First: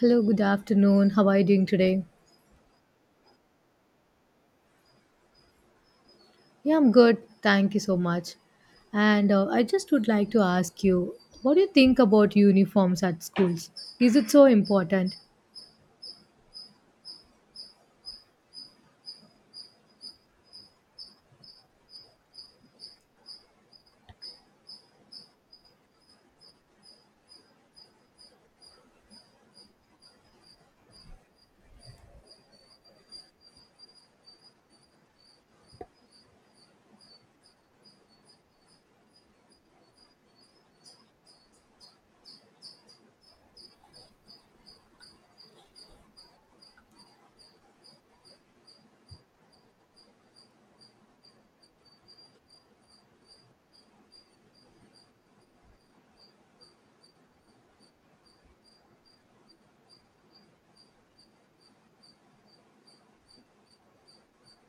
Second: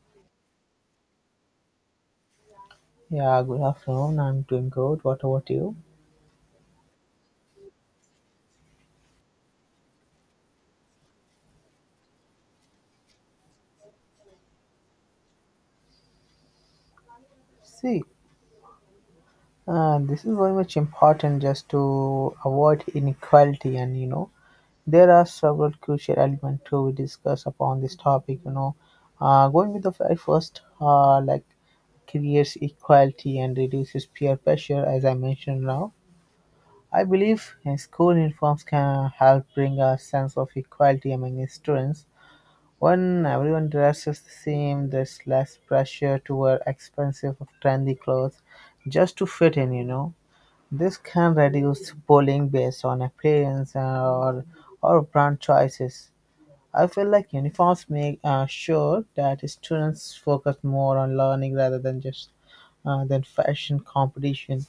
Hello, good afternoon. How are you doing today? Yeah, good afternoon. I'm doing good. What about you? Yeah, I'm good. Thank you so much. And I just would like to ask you, what do you think about uniforms at schools? Is it so important? See, this is very much important just to avoid inequality, and you know, there are several crucial elements to discuss upon this topic. You know, going with the very first, like creates equality and reduces peer pressure, as I mentioned now. I believe school uniforms can help bring a sense of equality among the students. When everyone dresses the same, there's less pressure to wear expensive or trendy clothes just to fit in, you know. This can reduce bullying based on appearance or brand choices. I feel like uniforms make sure that students focus more on learning rather than just than fashion competition.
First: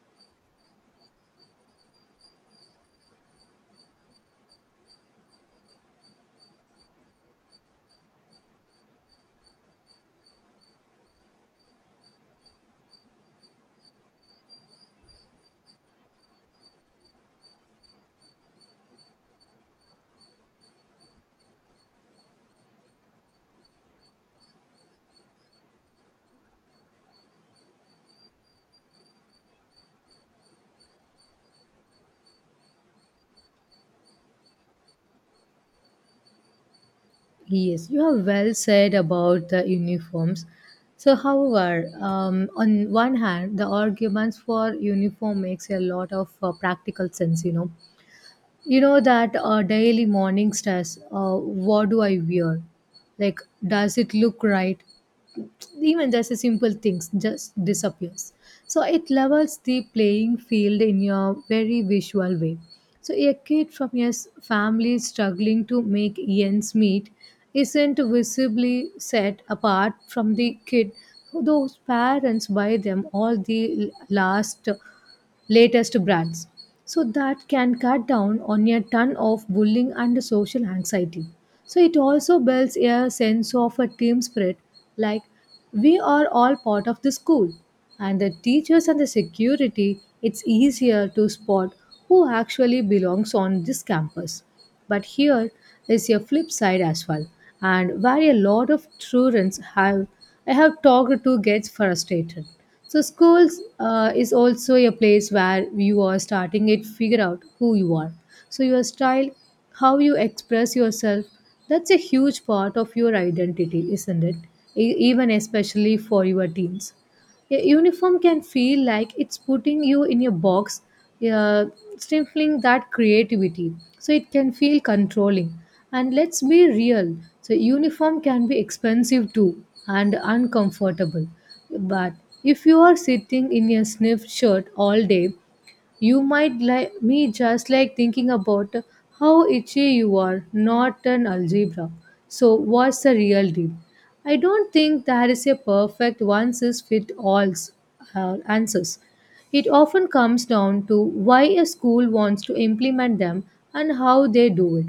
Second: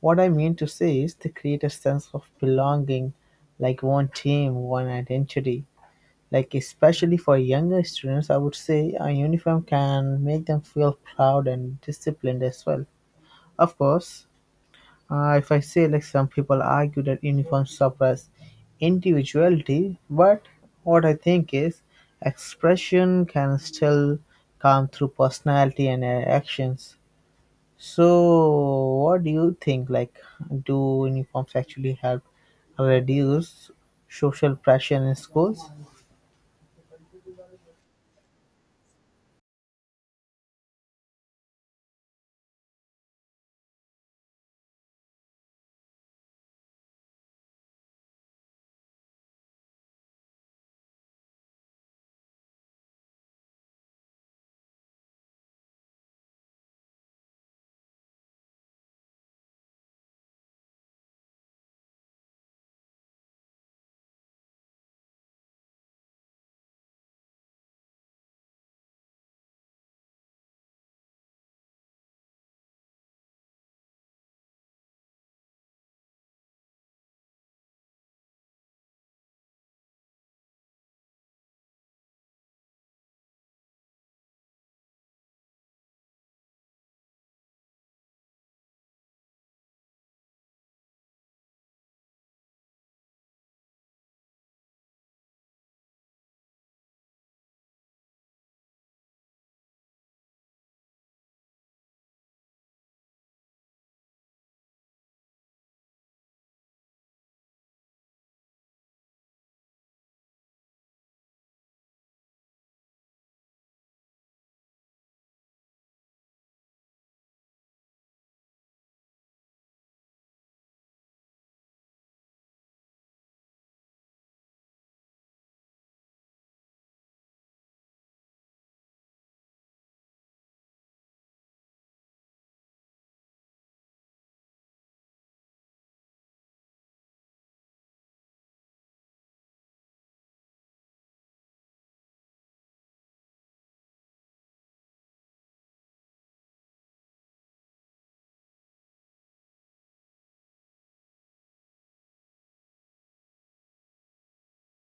What I mean to say is they create a sense of belonging, like one team, one identity, like especially for younger students, I would say a uniform can make them feel proud and disciplined as well. Of course, if I say, like, some people argue that uniforms suppress individuality, but what I think is expression can still come through personality and actions. So what do you think, like, do uniforms actually help reduce social pressure in schools? Yes, you have well said about the uniforms. So, however, on one hand, the arguments for uniform makes a lot of practical sense, you know that daily morning stress, what do I wear, like, does it look right, even just a simple things just disappears. So it levels the playing field in a very visual way. So a kid from a family struggling to make ends meet isn't visibly set apart from the kid whose parents buy them all the last latest brands. So that can cut down on a ton of bullying and social anxiety. So it also builds a sense of a team spirit, like, we are all part of the school. And the teachers and the security, it's easier to spot who actually belongs on this campus. But here is a flip side as well, and where a lot of students have I have talked to gets frustrated. So schools is also a place where you are starting to figure out who you are. So your style, how you express yourself, that's a huge part of your identity, isn't it? Even especially for your teens. A uniform can feel like it's putting you in a box, uh, stifling that creativity. So it can feel controlling. And let's be real. So uniform can be expensive too and uncomfortable. But if you are sitting in a sniff shirt all day, you might, like me, just like thinking about how itchy you are, not an algebra. So, what's the real deal? I don't think there is a perfect one size fit all answers. It often comes down to why a school wants to implement them and how they do it.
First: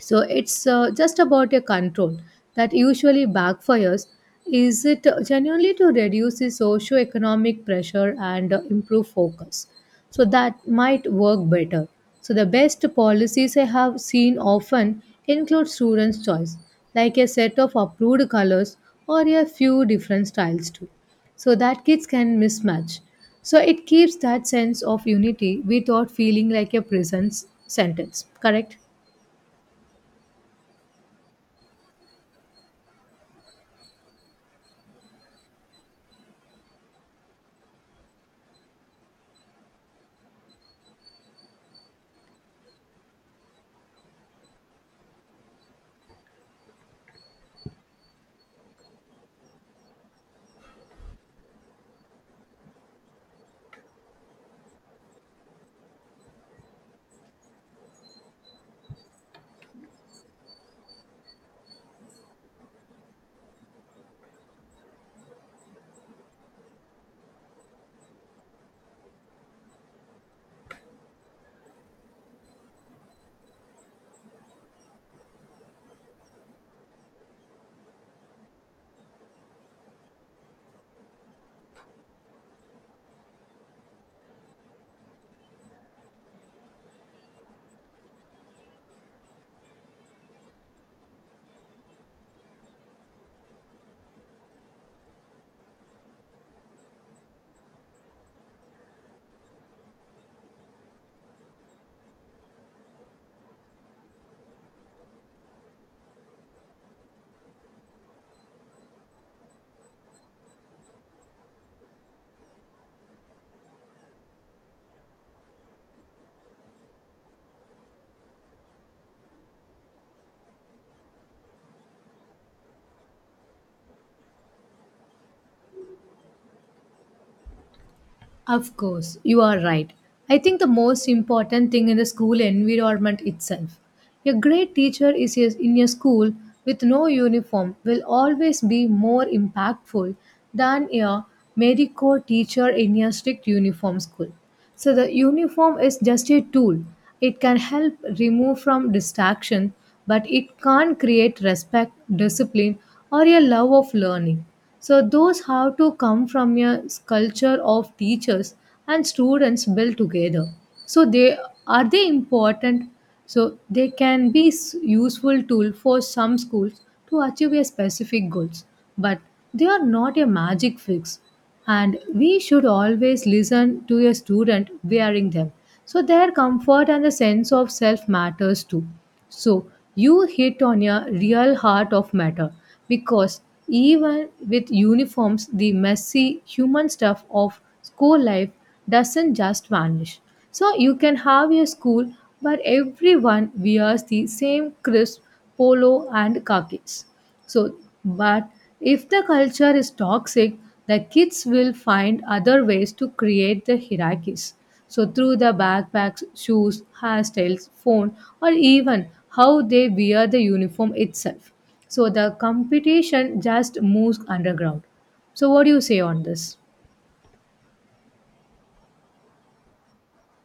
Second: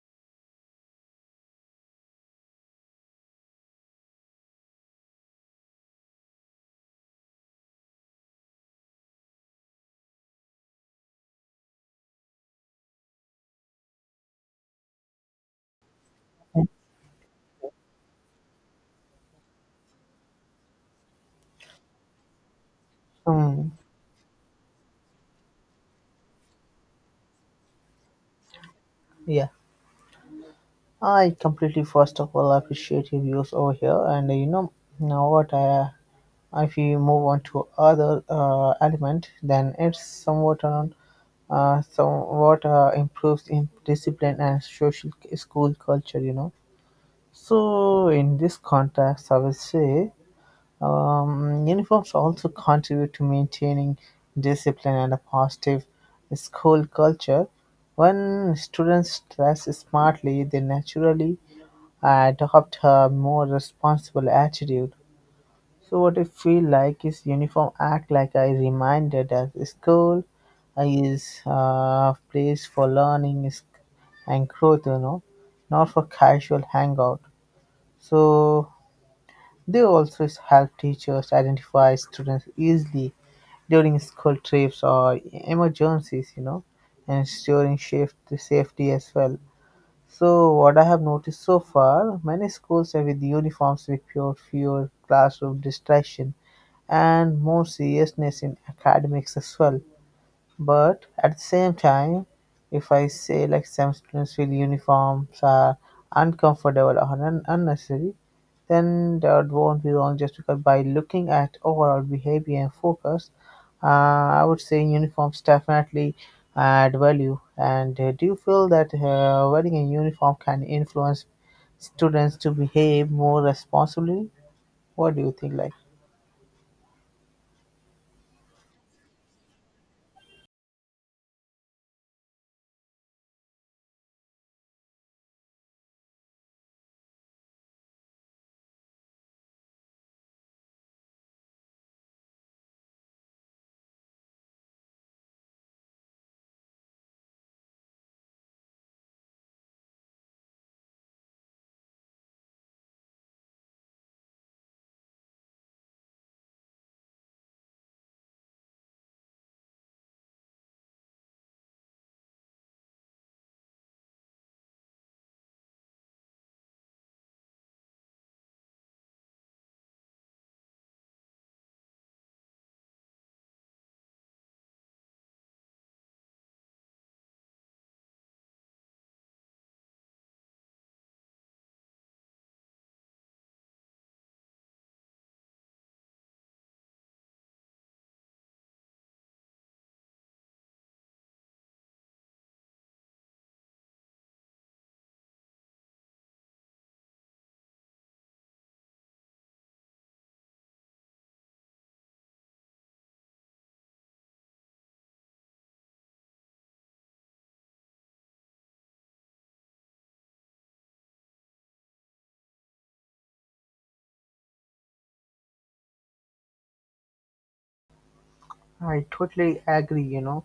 So it's just about a control that usually backfires. Is it genuinely to reduce the socio-economic pressure and improve focus? So that might work better. So the best policies I have seen often include students' choice, like a set of approved colors or a few different styles too, so that kids can mismatch. So Hmm. it keeps that sense of unity without feeling like a prison sentence. Correct? Yeah, I completely, first of all, appreciate your views over here, and you know, now what I, if we move on to other element, then it's somewhat improves in discipline and social school culture. You know, so in this context, I would say uniforms also contribute to maintaining discipline and a positive school culture. When students dress smartly, they naturally and adopt a more responsible attitude. So what I feel like is uniform act like I reminded that school is a place for and growth, you know, not for casual hangout. So they also help teachers identify students easily during school trips or emergencies, you know, and ensuring shift safety as well. So what I have noticed so far, many schools have with uniforms with pure fewer classroom distraction and more seriousness in academics as well. But at the same time, if I say, like, some students feel uniforms are unnecessary, then that won't be wrong, just because by looking at overall behavior and focus, uh, I would say uniforms definitely add value. And do you feel that wearing a uniform can influence students to behave more responsibly? What do you think? Like, Of course, you are right. I think the most important thing in the school environment itself. A great teacher is in a school with no uniform will always be more impactful than a mediocre teacher in a strict uniform school. So the uniform is just a tool. It can help remove from distraction, but it can't create respect, discipline, or a love of learning. So those have to come from a culture of teachers and students built together. So they are they important. So they can be useful tool for some schools to achieve a specific goals, but they are not a magic fix and we should always listen to a student wearing them, so their comfort and the sense of self matters too. So you hit on a real heart of matter, because even with uniforms the messy human stuff of school life doesn't just vanish. So you can have a school where everyone wears the same crisp polo and khakis, so, but if the culture is toxic, the kids will find other ways to create the hierarchies. So, through the backpacks, shoes, hairstyles, phone, or even how they wear the uniform itself. So, the competition just moves underground. So, what do you say on this? I totally agree, you know,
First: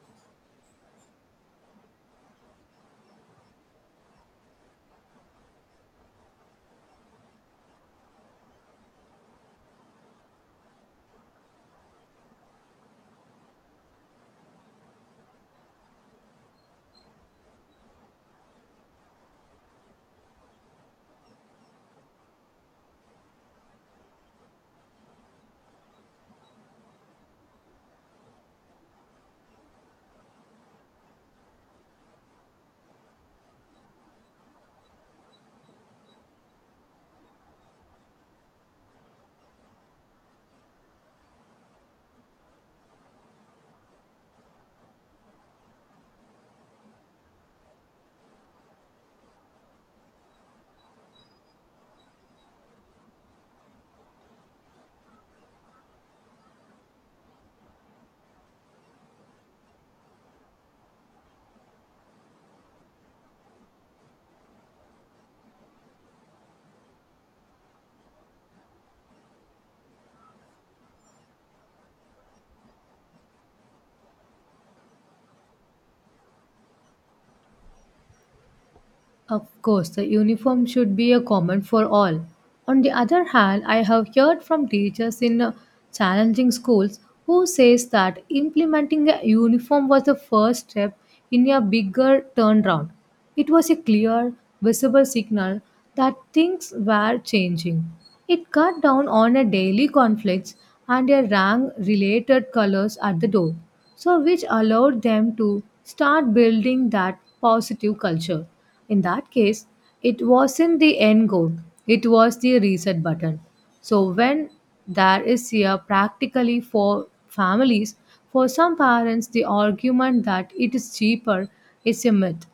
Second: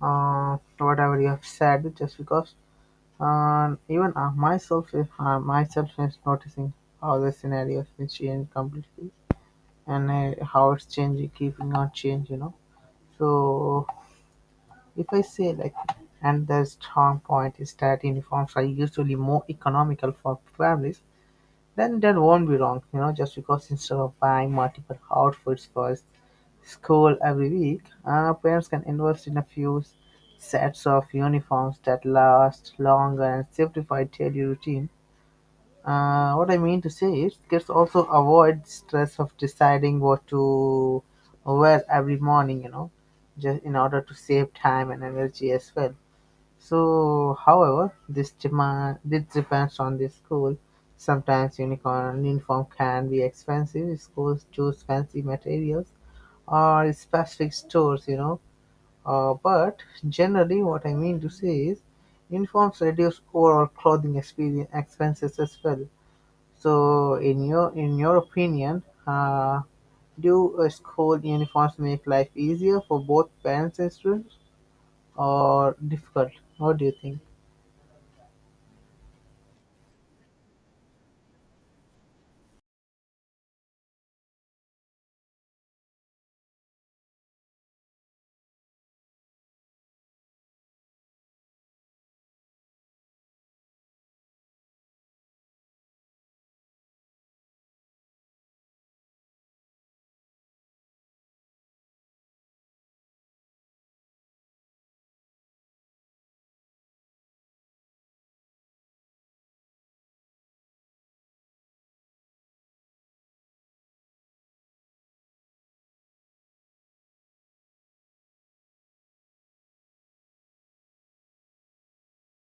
whatever you have said, just because. And even myself, if myself is noticing how the scenarios will change completely and how it's changing, keeping on change, you know. So if I say like, and the strong point is that uniforms are usually more economical for families, then that won't be wrong, you know, just because instead of buying multiple outfits for school every week, parents can invest in a few sets of uniforms that last longer and simplify daily routine. What I mean to say is, kids also avoid stress of deciding what to wear every morning, you know, just in order to save time and energy as well. So, however, this depends on the school. Sometimes unicorn uniform can be expensive. If schools choose fancy materials or specific stores, you know. But generally, what I mean to say is, uniforms reduce overall clothing experience expenses as well. So, in your opinion, do school uniforms make life easier for both parents and students, or difficult? What do you think? Of course, the uniform should be a common for all. On the other hand, I have heard from teachers in challenging schools who says that implementing a uniform was the first step in a bigger turnaround. It was a clear, visible signal that things were changing. It cut down on a daily conflicts and a rank related colors at the door, so which allowed them to start building that positive culture. In that case, it wasn't the end goal, it was the reset button. So when there is here practically for families, for some parents the argument that it is cheaper is a myth.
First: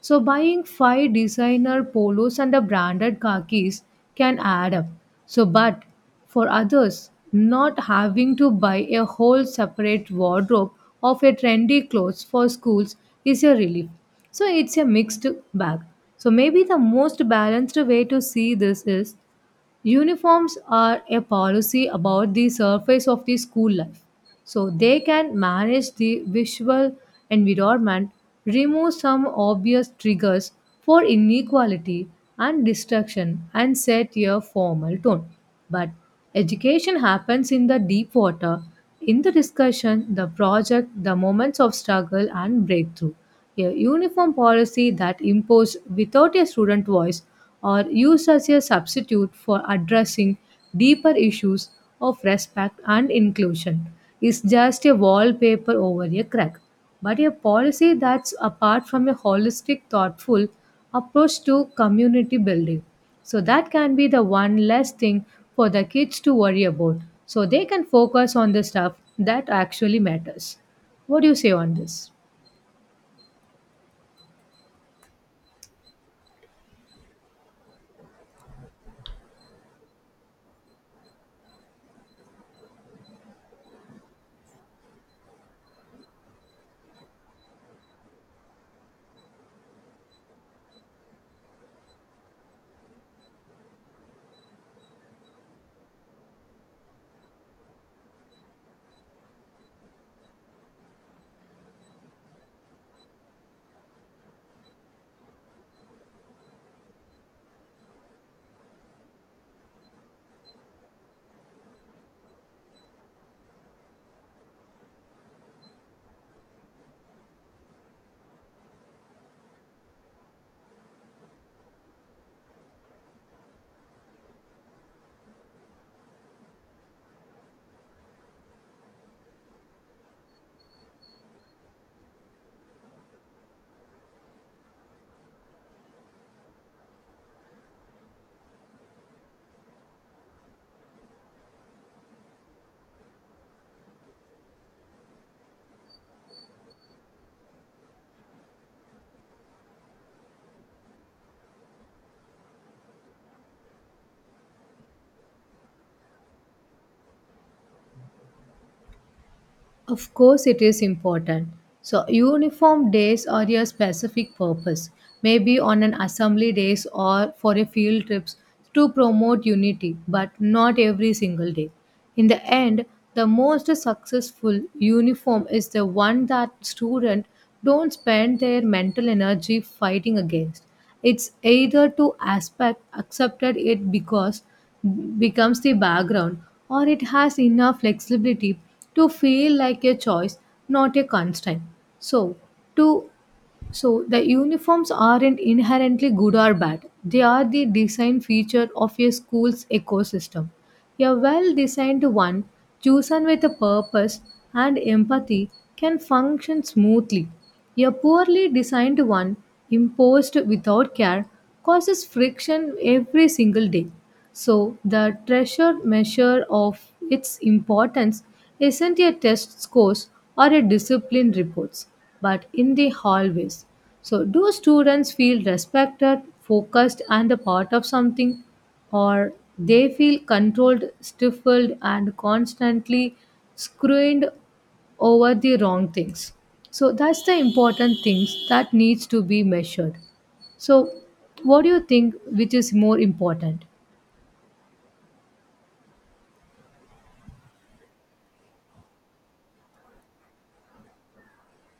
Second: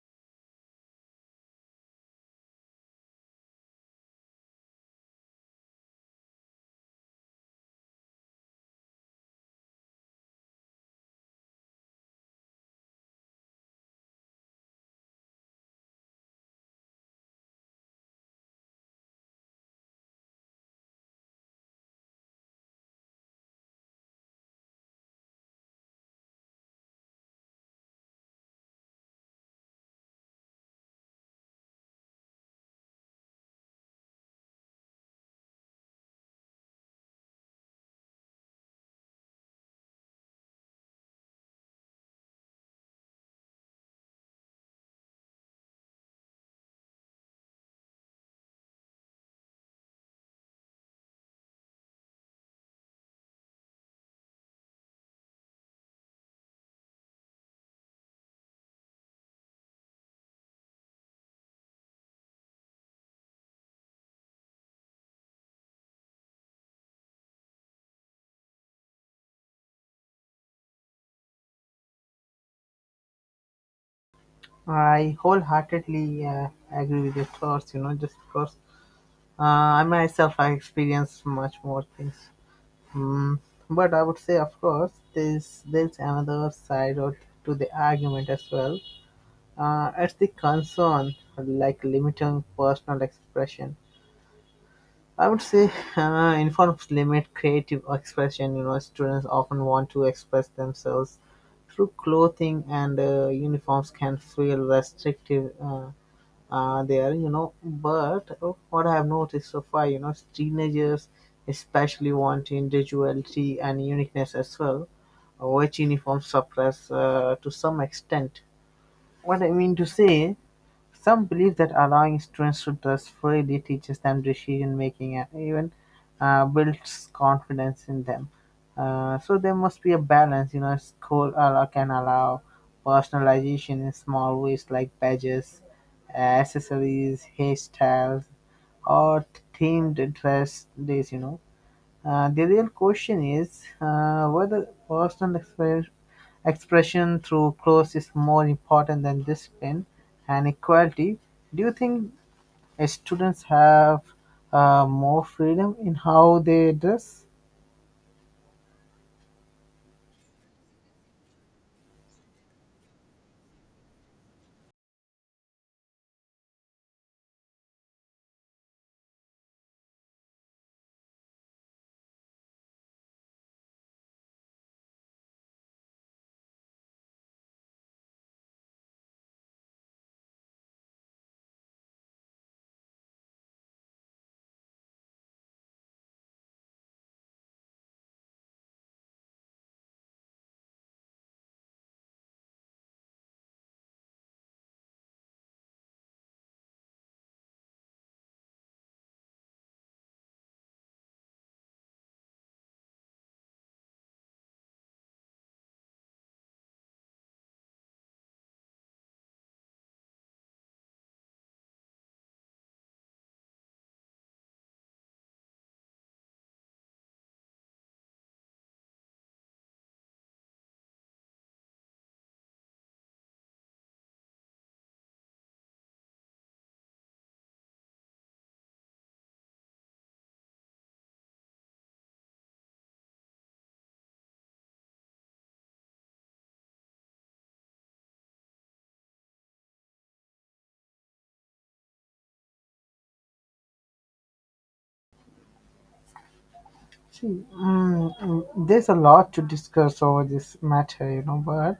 So buying five designer polos and a branded khakis can add up. So but for others, not having to buy a whole separate wardrobe of a trendy clothes for schools is a relief. So it's a mixed bag. So maybe the most balanced way to see this is uniforms are a policy about the surface of the school life. So they can manage the visual environment, remove some obvious triggers for inequality and distraction, and set a formal tone. But education happens in the deep water, in the discussion, the project, the moments of struggle and breakthrough. A uniform policy that imposed without a student voice or used as a substitute for addressing deeper issues of respect and inclusion is just a wallpaper over a crack, but a policy that's apart from a holistic, thoughtful approach to community building. So that can be the one less thing for the kids to worry about. So they can focus on the stuff that actually matters. What do you say on this? I wholeheartedly agree with your thoughts. You know, just because I myself I experience much more things. Mm, but I would say, of course, there's another side to the argument as well. It's the concern, like limiting personal expression. I would say informs limit creative expression. You know, students often want to express themselves through clothing, and uniforms can feel restrictive there. You know, but what I have noticed so far, you know, teenagers especially want individuality and uniqueness as well, which uniforms suppress to some extent. What I mean to say, some believe that allowing students to dress freely teaches them decision-making and even builds confidence in them. So there must be a balance. You know, can allow personalization in small ways like badges, accessories, hairstyles, or themed dress days. You know, the real question is whether expression through clothes is more important than discipline and equality. Do you think students have more freedom in how they dress? Of course, it is important. So, uniform days are your specific purpose, maybe on an assembly days or for a field trips to promote unity, but not every single day. In the end, the most successful uniform is the one that students don't spend their mental energy fighting against. It's either to aspect accepted it because becomes the background, or it has enough flexibility to feel like a choice, not a constraint. So to so the uniforms aren't inherently good or bad. They are the design feature of a school's ecosystem. A well-designed one, chosen with a purpose and empathy, can function smoothly. A poorly designed one, imposed without care, causes friction every single day. So the treasure measure of its importance isn't a test scores or a discipline reports, but in the hallways. So, do students feel respected, focused, and a part of something, or they feel controlled, stifled, and constantly screwed over the wrong things? So, that's the important things that needs to be measured. So, what do you think which is more important? See, there's a lot to discuss over this matter, you know, but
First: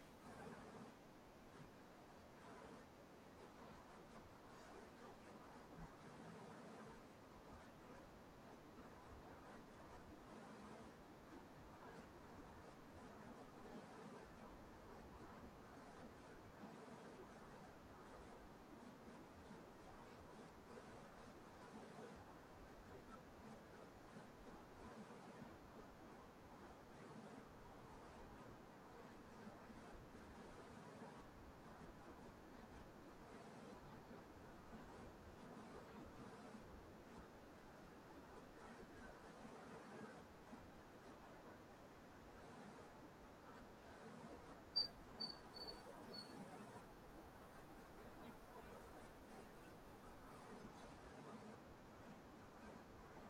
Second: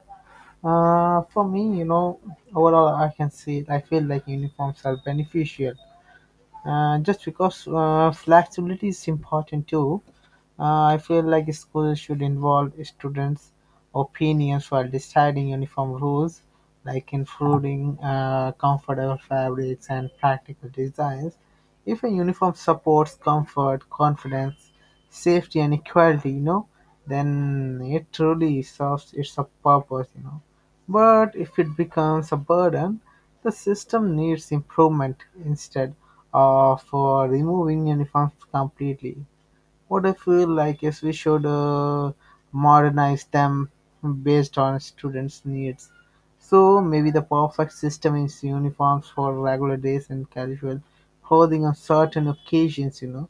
for me, you know, overall, I can say I feel like uniforms are beneficial. Just because flexibility is important too, I feel like schools should involve students' opinions while deciding uniform rules, like including comfortable fabrics and practical designs. If a uniform supports comfort, confidence, safety, and equality, you know, then it truly serves its purpose, you know. But if it becomes a burden, the system needs improvement instead of for removing uniforms completely. What I feel like is we should modernize them based on students' needs. So maybe the perfect system is uniforms for regular days and casual clothing on certain occasions. You know,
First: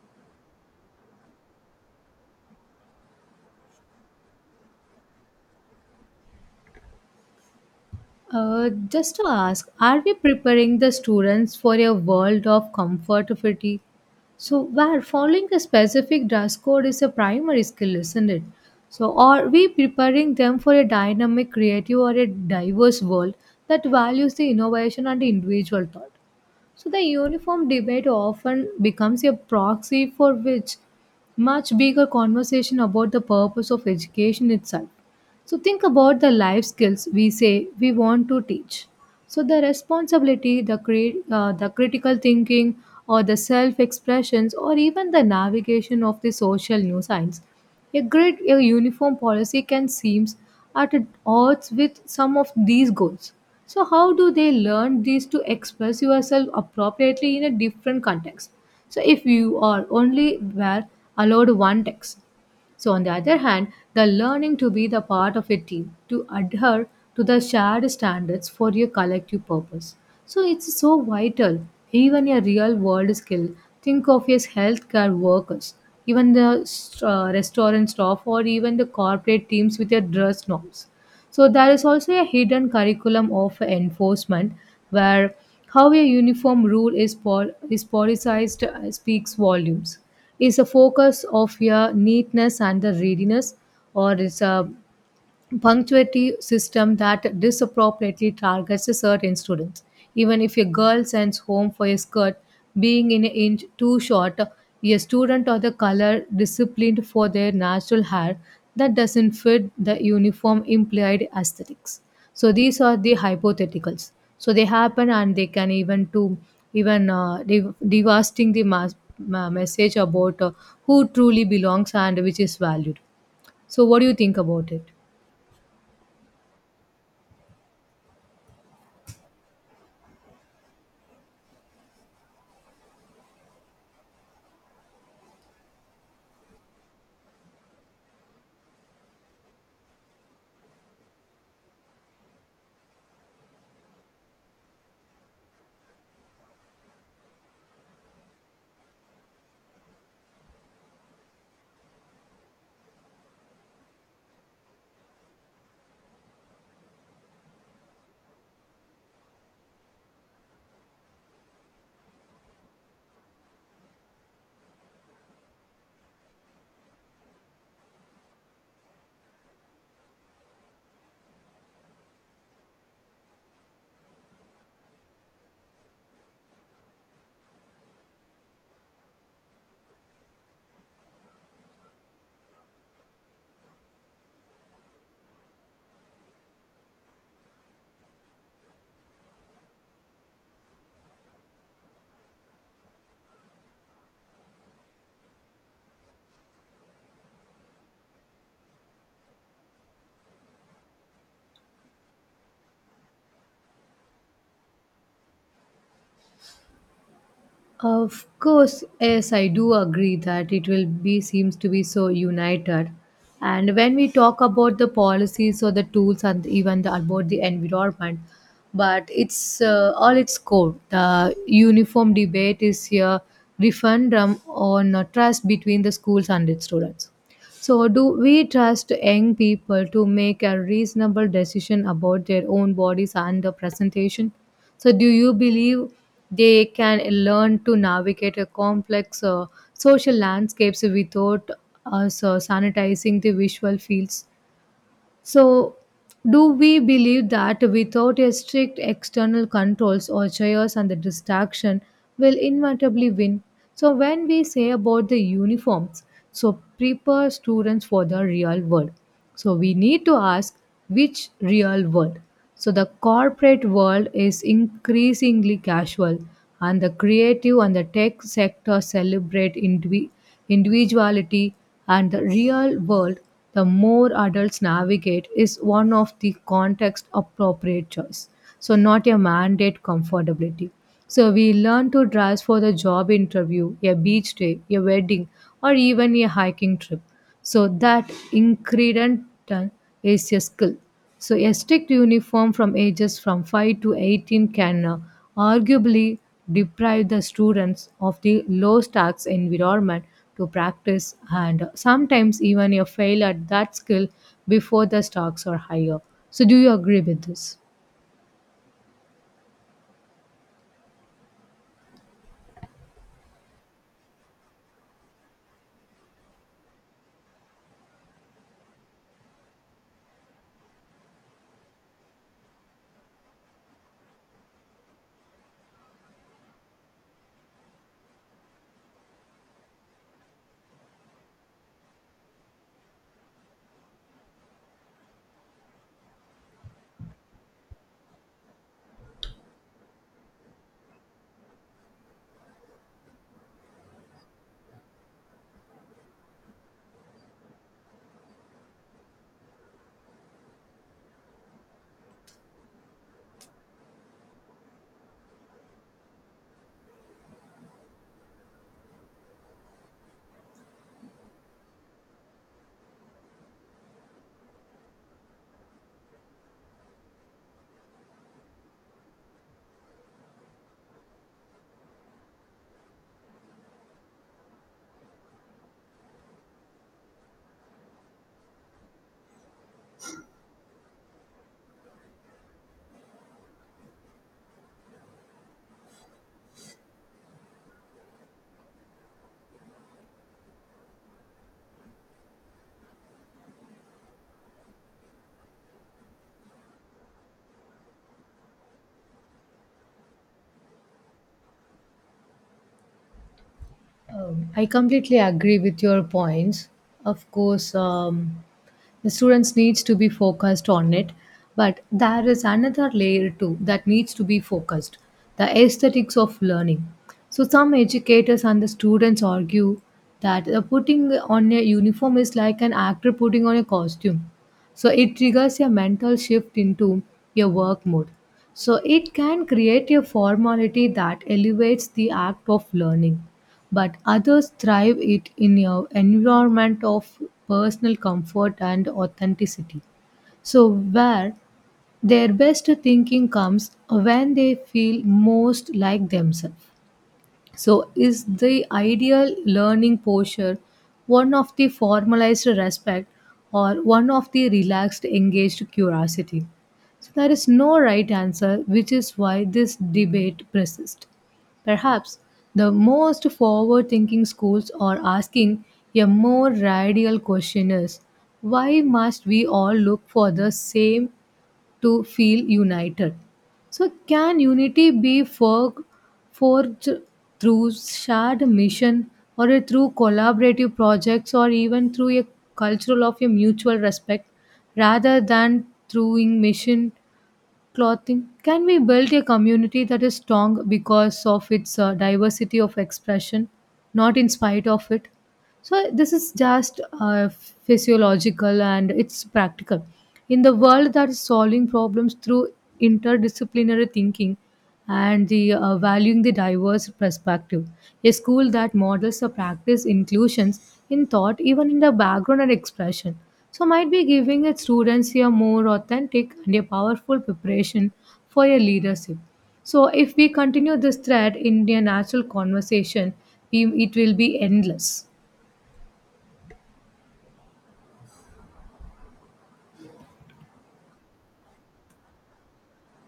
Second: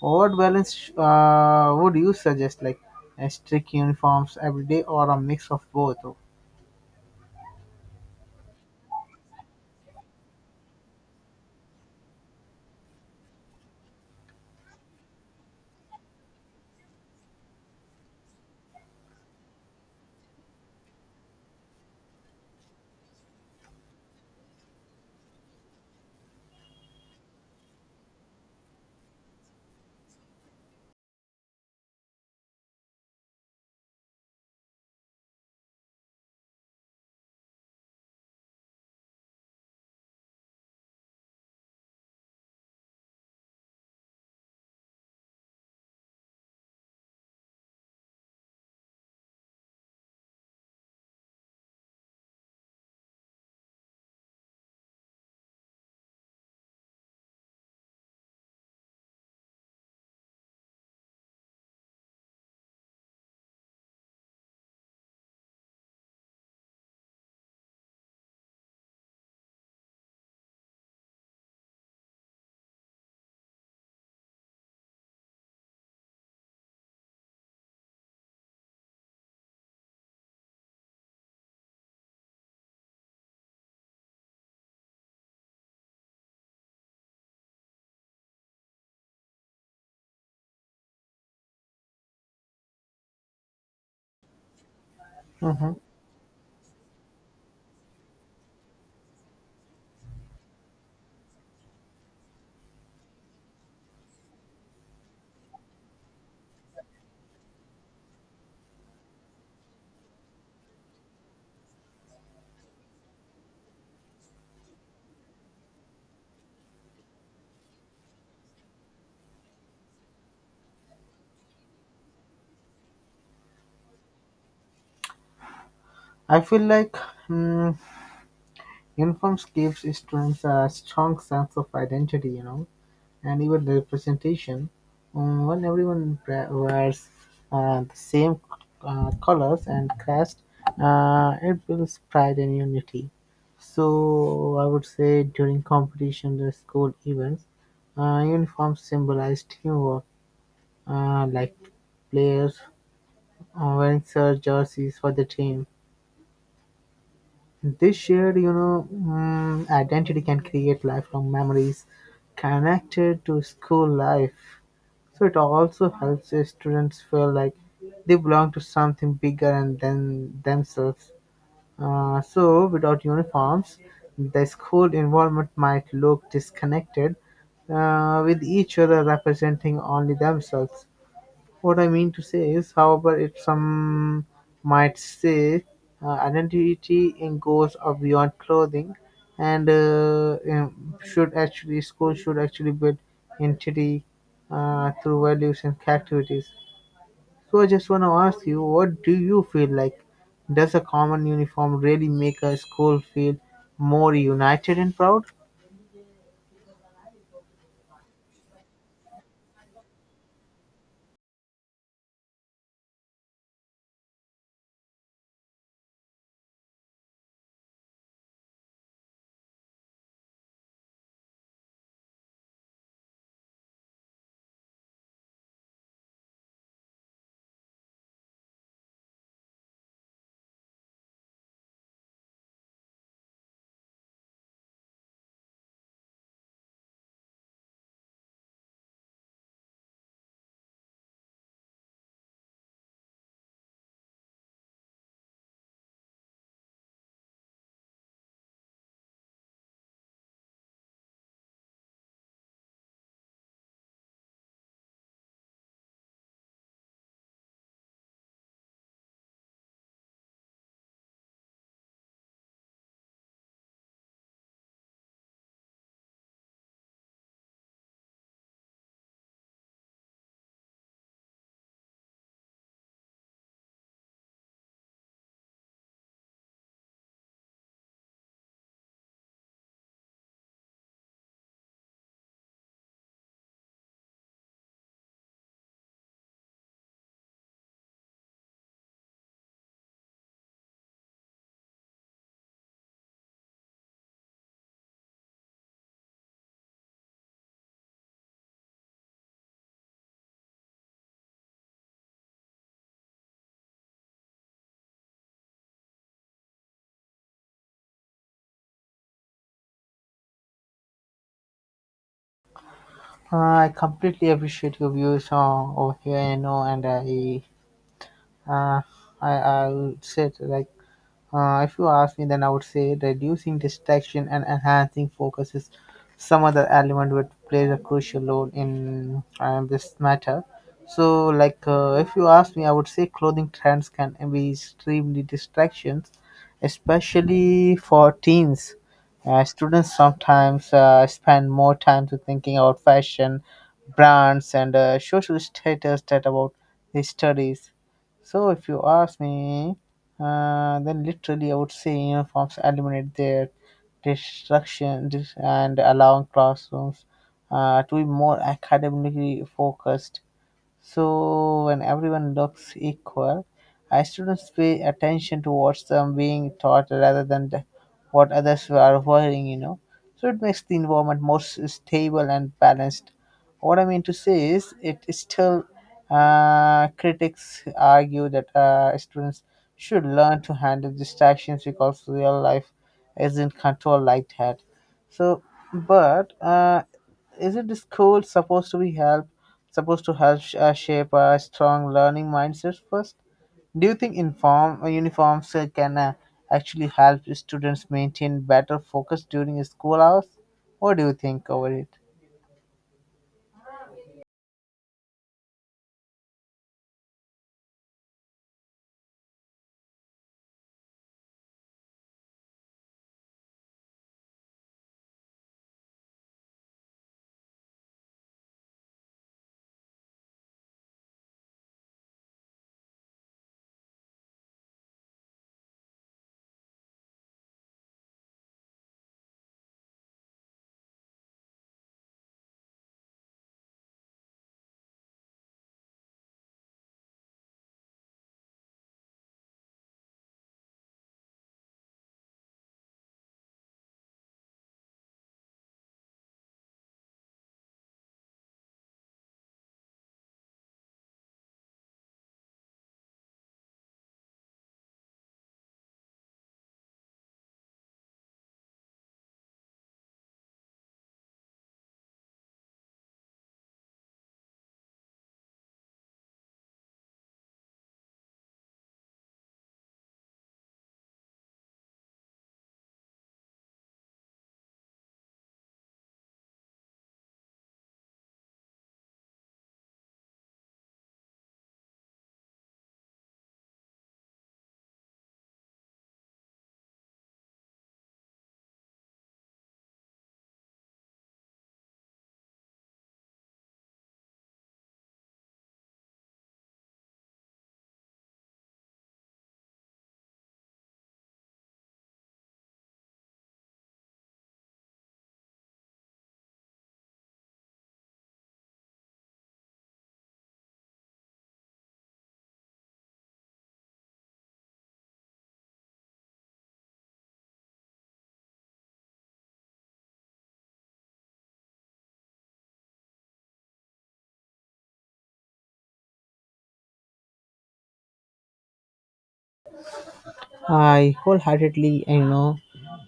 what balance would you suggest? Like a strict uniforms every day or a mix of both? Just to ask, are we preparing the students for a world of comfort fatigue? So, where following a specific dress code is a primary skill, isn't it? So, are we preparing them for a dynamic, creative, or a diverse world that values the innovation and individual thought? So, the uniform debate often becomes a proxy for which much bigger conversation about the purpose of education itself. So think about the life skills we say we want to teach. So the responsibility, the the critical thinking, or the self expressions, or even the navigation of the social new science. A grid, a uniform policy can seem at odds with some of these goals. So how do they learn these to express yourself appropriately in a different context? So if you are only were allowed one text, so, on the other hand, the learning to be the part of a team, to adhere to the shared standards for your collective purpose. So, it's so vital, even a real world skill. Think of as healthcare workers, even the restaurant staff, or even the corporate teams with their dress norms. So there is also a hidden curriculum of enforcement where how a uniform rule is, is politicized speaks volumes. Is a focus of your neatness and the readiness, or is a Hmm. punctuality system that disproportionately targets certain students. Even if a girl sends home for a skirt being an inch too short, a student of the color disciplined for their natural hair that doesn't fit the uniform implied aesthetics. So these are the hypotheticals. So they happen and they can even to even devastating the message about who truly belongs and which is valued. So what do you think about it? I feel like, mm, uniforms gives students a strong sense of identity. You know, and even representation, when everyone wears the same colors and crest, it builds pride and unity. So I would say during competition, the school events, uniforms symbolize teamwork, like players wearing serge jerseys for the team. This shared identity can create lifelong memories connected to school life. So it also helps the students feel like they belong to something bigger and than themselves. So without uniforms, the school environment might look disconnected, with each other representing only themselves. What I mean to say is, however, it some might say, identity in goes of beyond clothing, and should actually school should actually build identity through values and activities. So I just want to ask you, what do you feel like? Does a common uniform really make a school feel more united and proud? Of course, yes, I do agree that it will be seems to be so united. And when we talk about the policies or the tools and even the, about the environment, but it's all its core. The uniform debate is here referendum on trust between the schools and its students. So, do we trust young people to make a reasonable decision about their own bodies and the presentation? So, do you believe they can learn to navigate a complex social landscapes without us sanitizing the visual fields? So, do we believe that without a strict external controls or chaos and the distraction will inevitably win? So, when we say about the uniforms, so prepare students for the real world. So, we need to ask which real world? So, the corporate world is increasingly casual, and the creative and the tech sector celebrate individuality, and the real world the more adults navigate is one of the context appropriate choice. So, not a mandate comfortability. So, we learn to dress for the job interview, a beach day, a wedding, or even a hiking trip. So, that increment is a skill. So, a strict uniform from ages from 5 to 18 can arguably deprive the students of the low stakes environment to practice and sometimes even a fail at that skill before the stakes are higher. So, do you agree with this? I completely appreciate your views over here, you know, and Uh, I would say like, if you ask me, then I would say reducing distraction and enhancing focus is some other element which plays a crucial role in this matter. So, like, if you ask me, I would say clothing trends can be extremely distractions, especially for teens. Students sometimes spend more time to thinking about fashion, brands, and social status that about their studies. So, if you ask me, then literally I would say uniforms eliminate their distractions and allowing classrooms to be more academically focused. So when everyone looks equal, students pay attention to what's being taught rather than what others are wearing, you know. So it makes the environment more stable and balanced. What I mean to say is, it still critics argue that students should learn to handle distractions because real life isn't controlled like that. So, but isn't the school supposed to help shape a strong learning mindset first? Do you think inform uniforms can actually help students maintain better focus during school hours? What do you think over it? I completely agree with your points. Of course, the students needs to be focused on it, but there is another layer too that needs to be focused: the aesthetics of learning. So some educators and the students argue that putting on a uniform is like an actor putting on a costume. So it triggers a mental shift into your work mode. So it can create a formality that elevates the act of learning, but others thrive it in an environment of personal comfort and authenticity. So, where their best thinking comes when they feel most like themselves. So, is the ideal learning posture one of the formalized respect or one of the relaxed, engaged curiosity? So, there is no right answer, which is why this debate persists. Perhaps the most forward thinking schools are asking a more radical question is why must we all look for the same to feel united. So, can unity be forged through shared mission or a through collaborative projects or even through a cultural of a mutual respect rather than through in mission clothing? Can we build a community that is strong because of its diversity of expression, not in spite of it? So, this is just physiological and it's practical. In the world that is solving problems through interdisciplinary thinking, and the valuing the diverse perspective. A school that models the practice inclusions in thought, even in the background and expression. So might be giving its students a more authentic and a powerful preparation for a leadership. So if we continue this thread in a natural conversation, we, it will be endless. I wholeheartedly, you know,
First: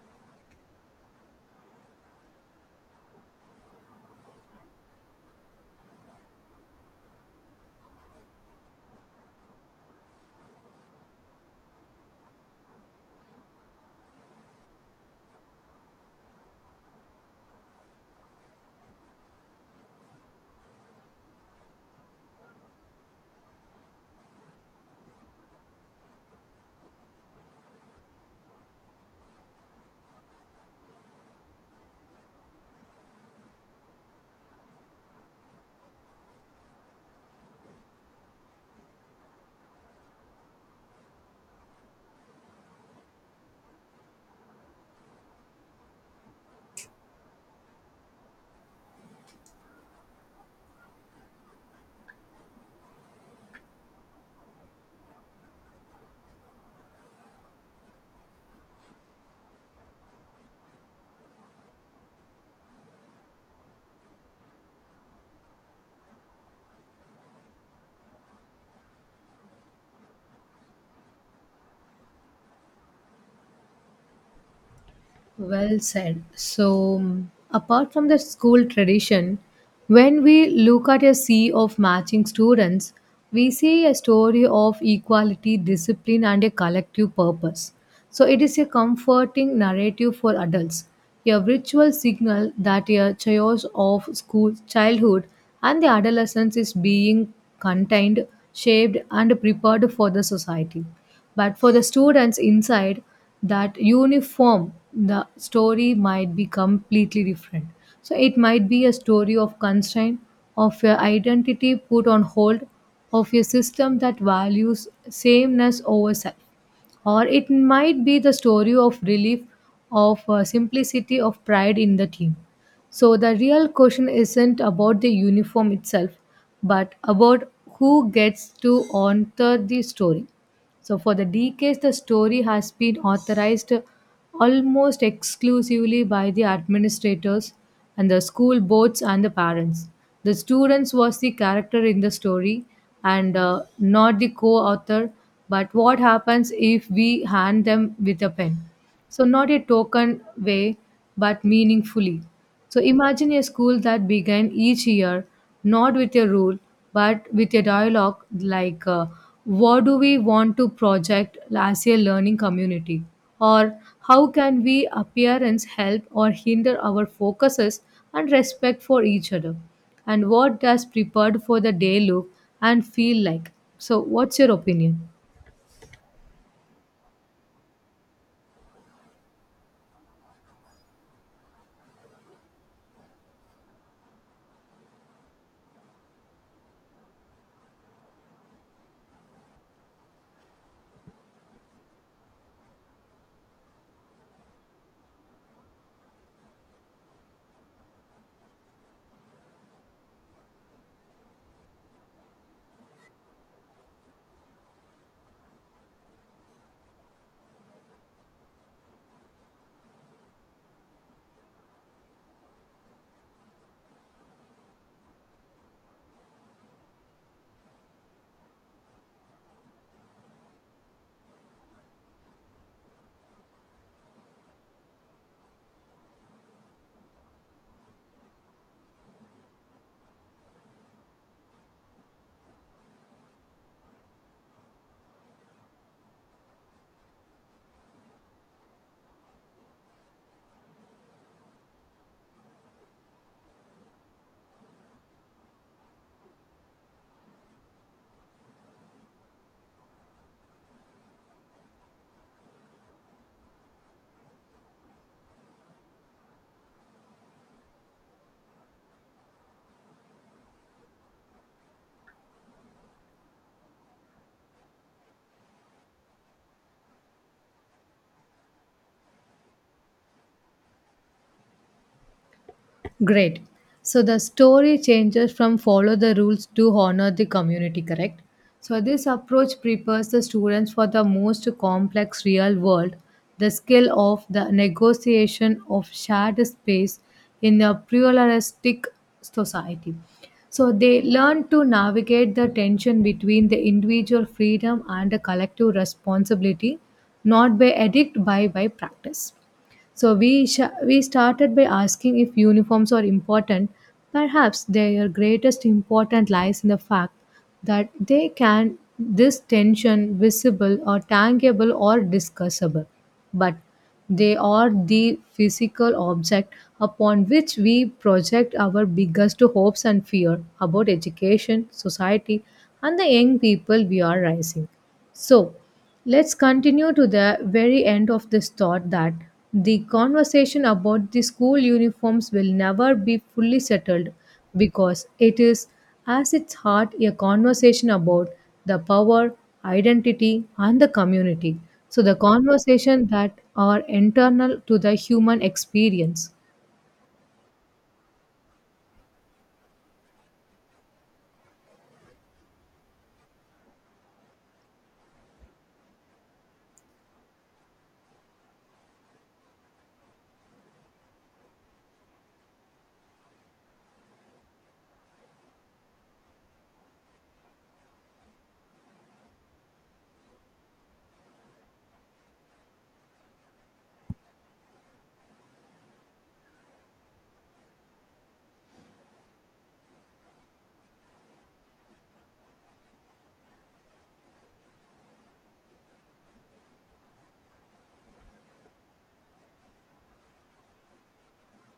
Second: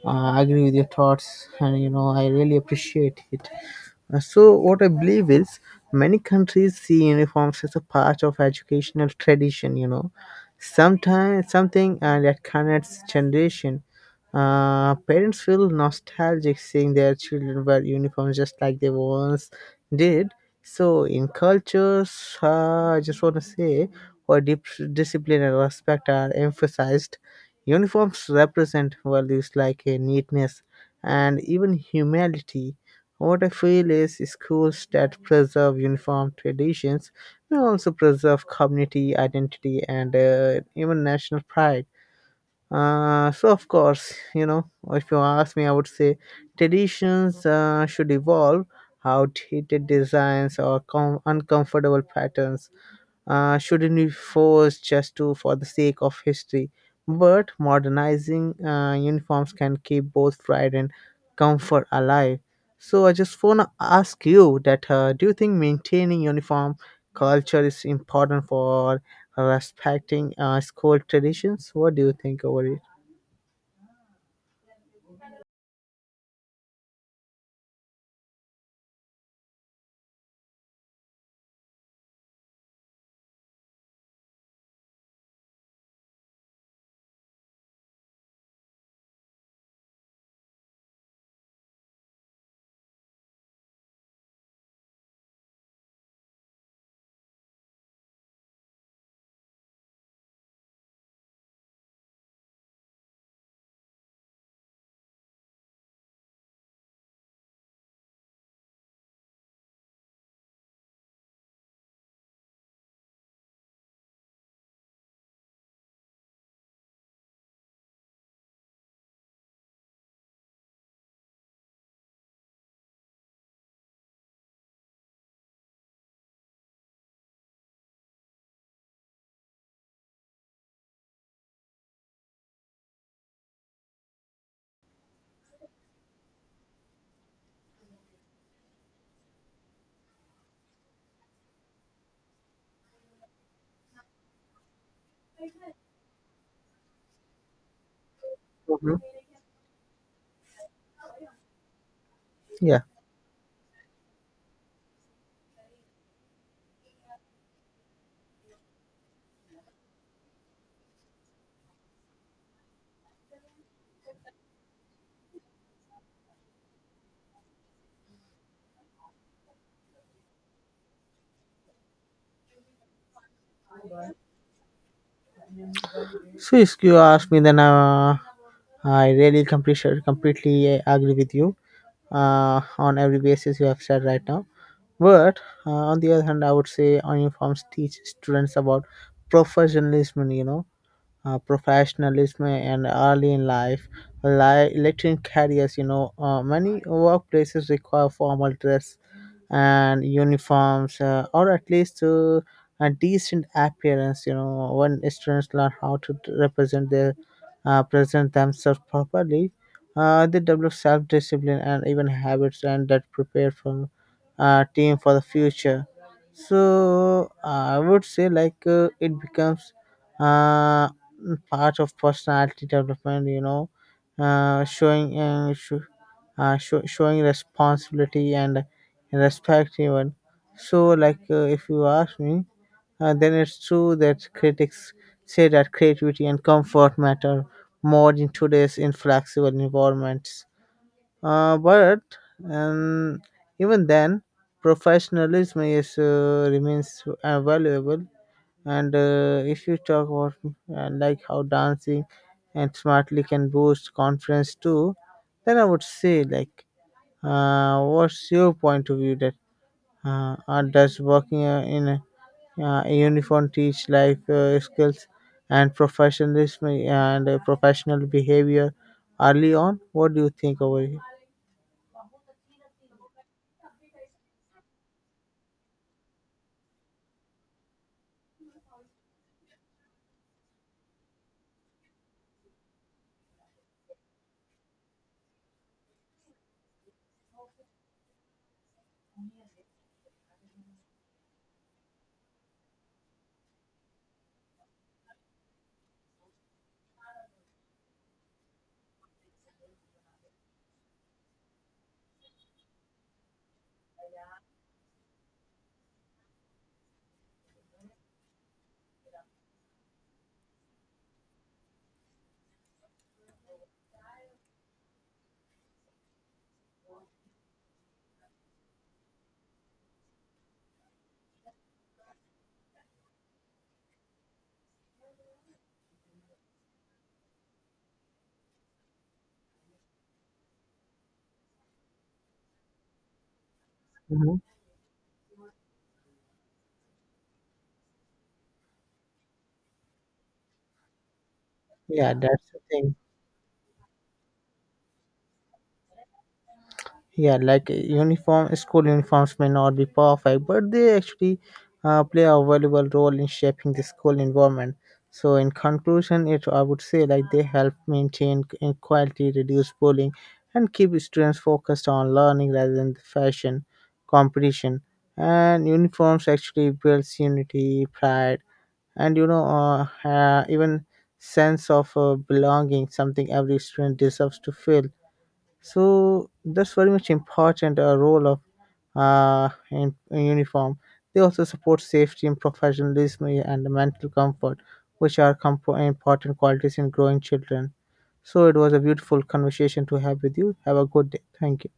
agree with your thoughts, and you know, I really appreciate it. So, what I believe is, many countries see uniforms as a part of educational tradition. You know, sometimes something that connects generation. Parents feel nostalgic seeing their children wear uniforms just like they once did. So, in cultures, I just want to say, where discipline and respect are emphasized, uniforms represent values like neatness and even humility. What I feel is schools that preserve uniform traditions may also preserve community identity and even national pride. So, of course, you know, if you ask me, I would say traditions should evolve. Outdated designs or uncomfortable patterns shouldn't be forced just to for the sake of history. But modernizing uniforms can keep both pride and comfort alive. So I just wanna ask you that do you think maintaining uniform culture is important for respecting school traditions? What do you think over it? Well said. So, apart from the school tradition, when we look at a sea of matching students, we see a story of equality, discipline, and a collective purpose. So, it is a comforting narrative for adults, a ritual signal that a chaos of school childhood and the adolescence is being contained, shaped, and prepared for the society. But for the students inside that uniform, the story might be completely different. So it might be a story of constraint, of your identity put on hold, of a system that values sameness over self. Or it might be the story of relief, of simplicity, of pride in the team. So the real question isn't about the uniform itself, but about who gets to author the story. So, for the decades, the story has been authorized almost exclusively by the administrators and the school boards and the parents. The students was the character in the story and not the co-author. But what happens if we hand them with a pen? Mhm. So, not a token way, but meaningfully. So, Yeah. imagine a school that began each year not with a rule, but with a dialogue like, what do we want to project as a learning community? Or how can we appearance help or hinder our focuses and respect for each other? And what does prepared for the day look and feel like? So, what's your opinion? So if you ask me, then I really completely agree with you on every basis you have said right now. But on the other hand, I would say uniforms teach students about professionalism. You know, professionalism and early in life, like lecturing careers. You know, many workplaces require formal dress and uniforms, or at least a decent appearance. You know, when students learn how to t- represent their present themselves properly, they develop self-discipline and even habits, and that prepare for team for the future. So I would say like, it becomes uh, part of personality development. You know, showing sho sho showing responsibility and respect even. So like, if you ask me, then it's true that critics say that creativity and comfort matter more in today's inflexible environments. But um, even then, professionalism is remains valuable. And if you talk about like how dancing and smartly can boost confidence too, then I would say like, what's your point of view that or does working in a uniform teach life skills and professionalism and professional behavior early on? What do you think over here? Great. So the story changes from follow the rules to honor the community, correct? So this approach prepares the students for the most complex real world, the skill of the negotiation of shared space in a pluralistic society. So they learn to navigate the tension between the individual freedom and the collective responsibility, not by edict by practice. So we started by asking if uniforms are important. Perhaps their greatest importance lies in the fact that they can this tension visible or tangible or discussable, but they are the physical object upon which we project our biggest hopes and fear about education society and the young people we are raising. So let's continue to the very end of this thought that the conversation about the school uniforms will never be fully settled Mhm. because it is, as its heart, a conversation about the power, identity, and the community. So Yeah, the that's the thing. conversation that are internal to the human experience. Yeah, like, uniform school uniforms may not be perfect, but they actually play a valuable role in shaping the school environment. So in conclusion, it I would say like they help maintain equality, reduce bullying, and keep students focused on learning rather than the fashion competition. And uniforms actually builds unity, pride, and you know, even sense of belonging, something every student deserves to feel. So that's very much important role of in uniform. They also support safety and professionalism, yeah, and mental comfort, which are important qualities in growing children. So it was a beautiful conversation to have with you. Have a good day. Thank you.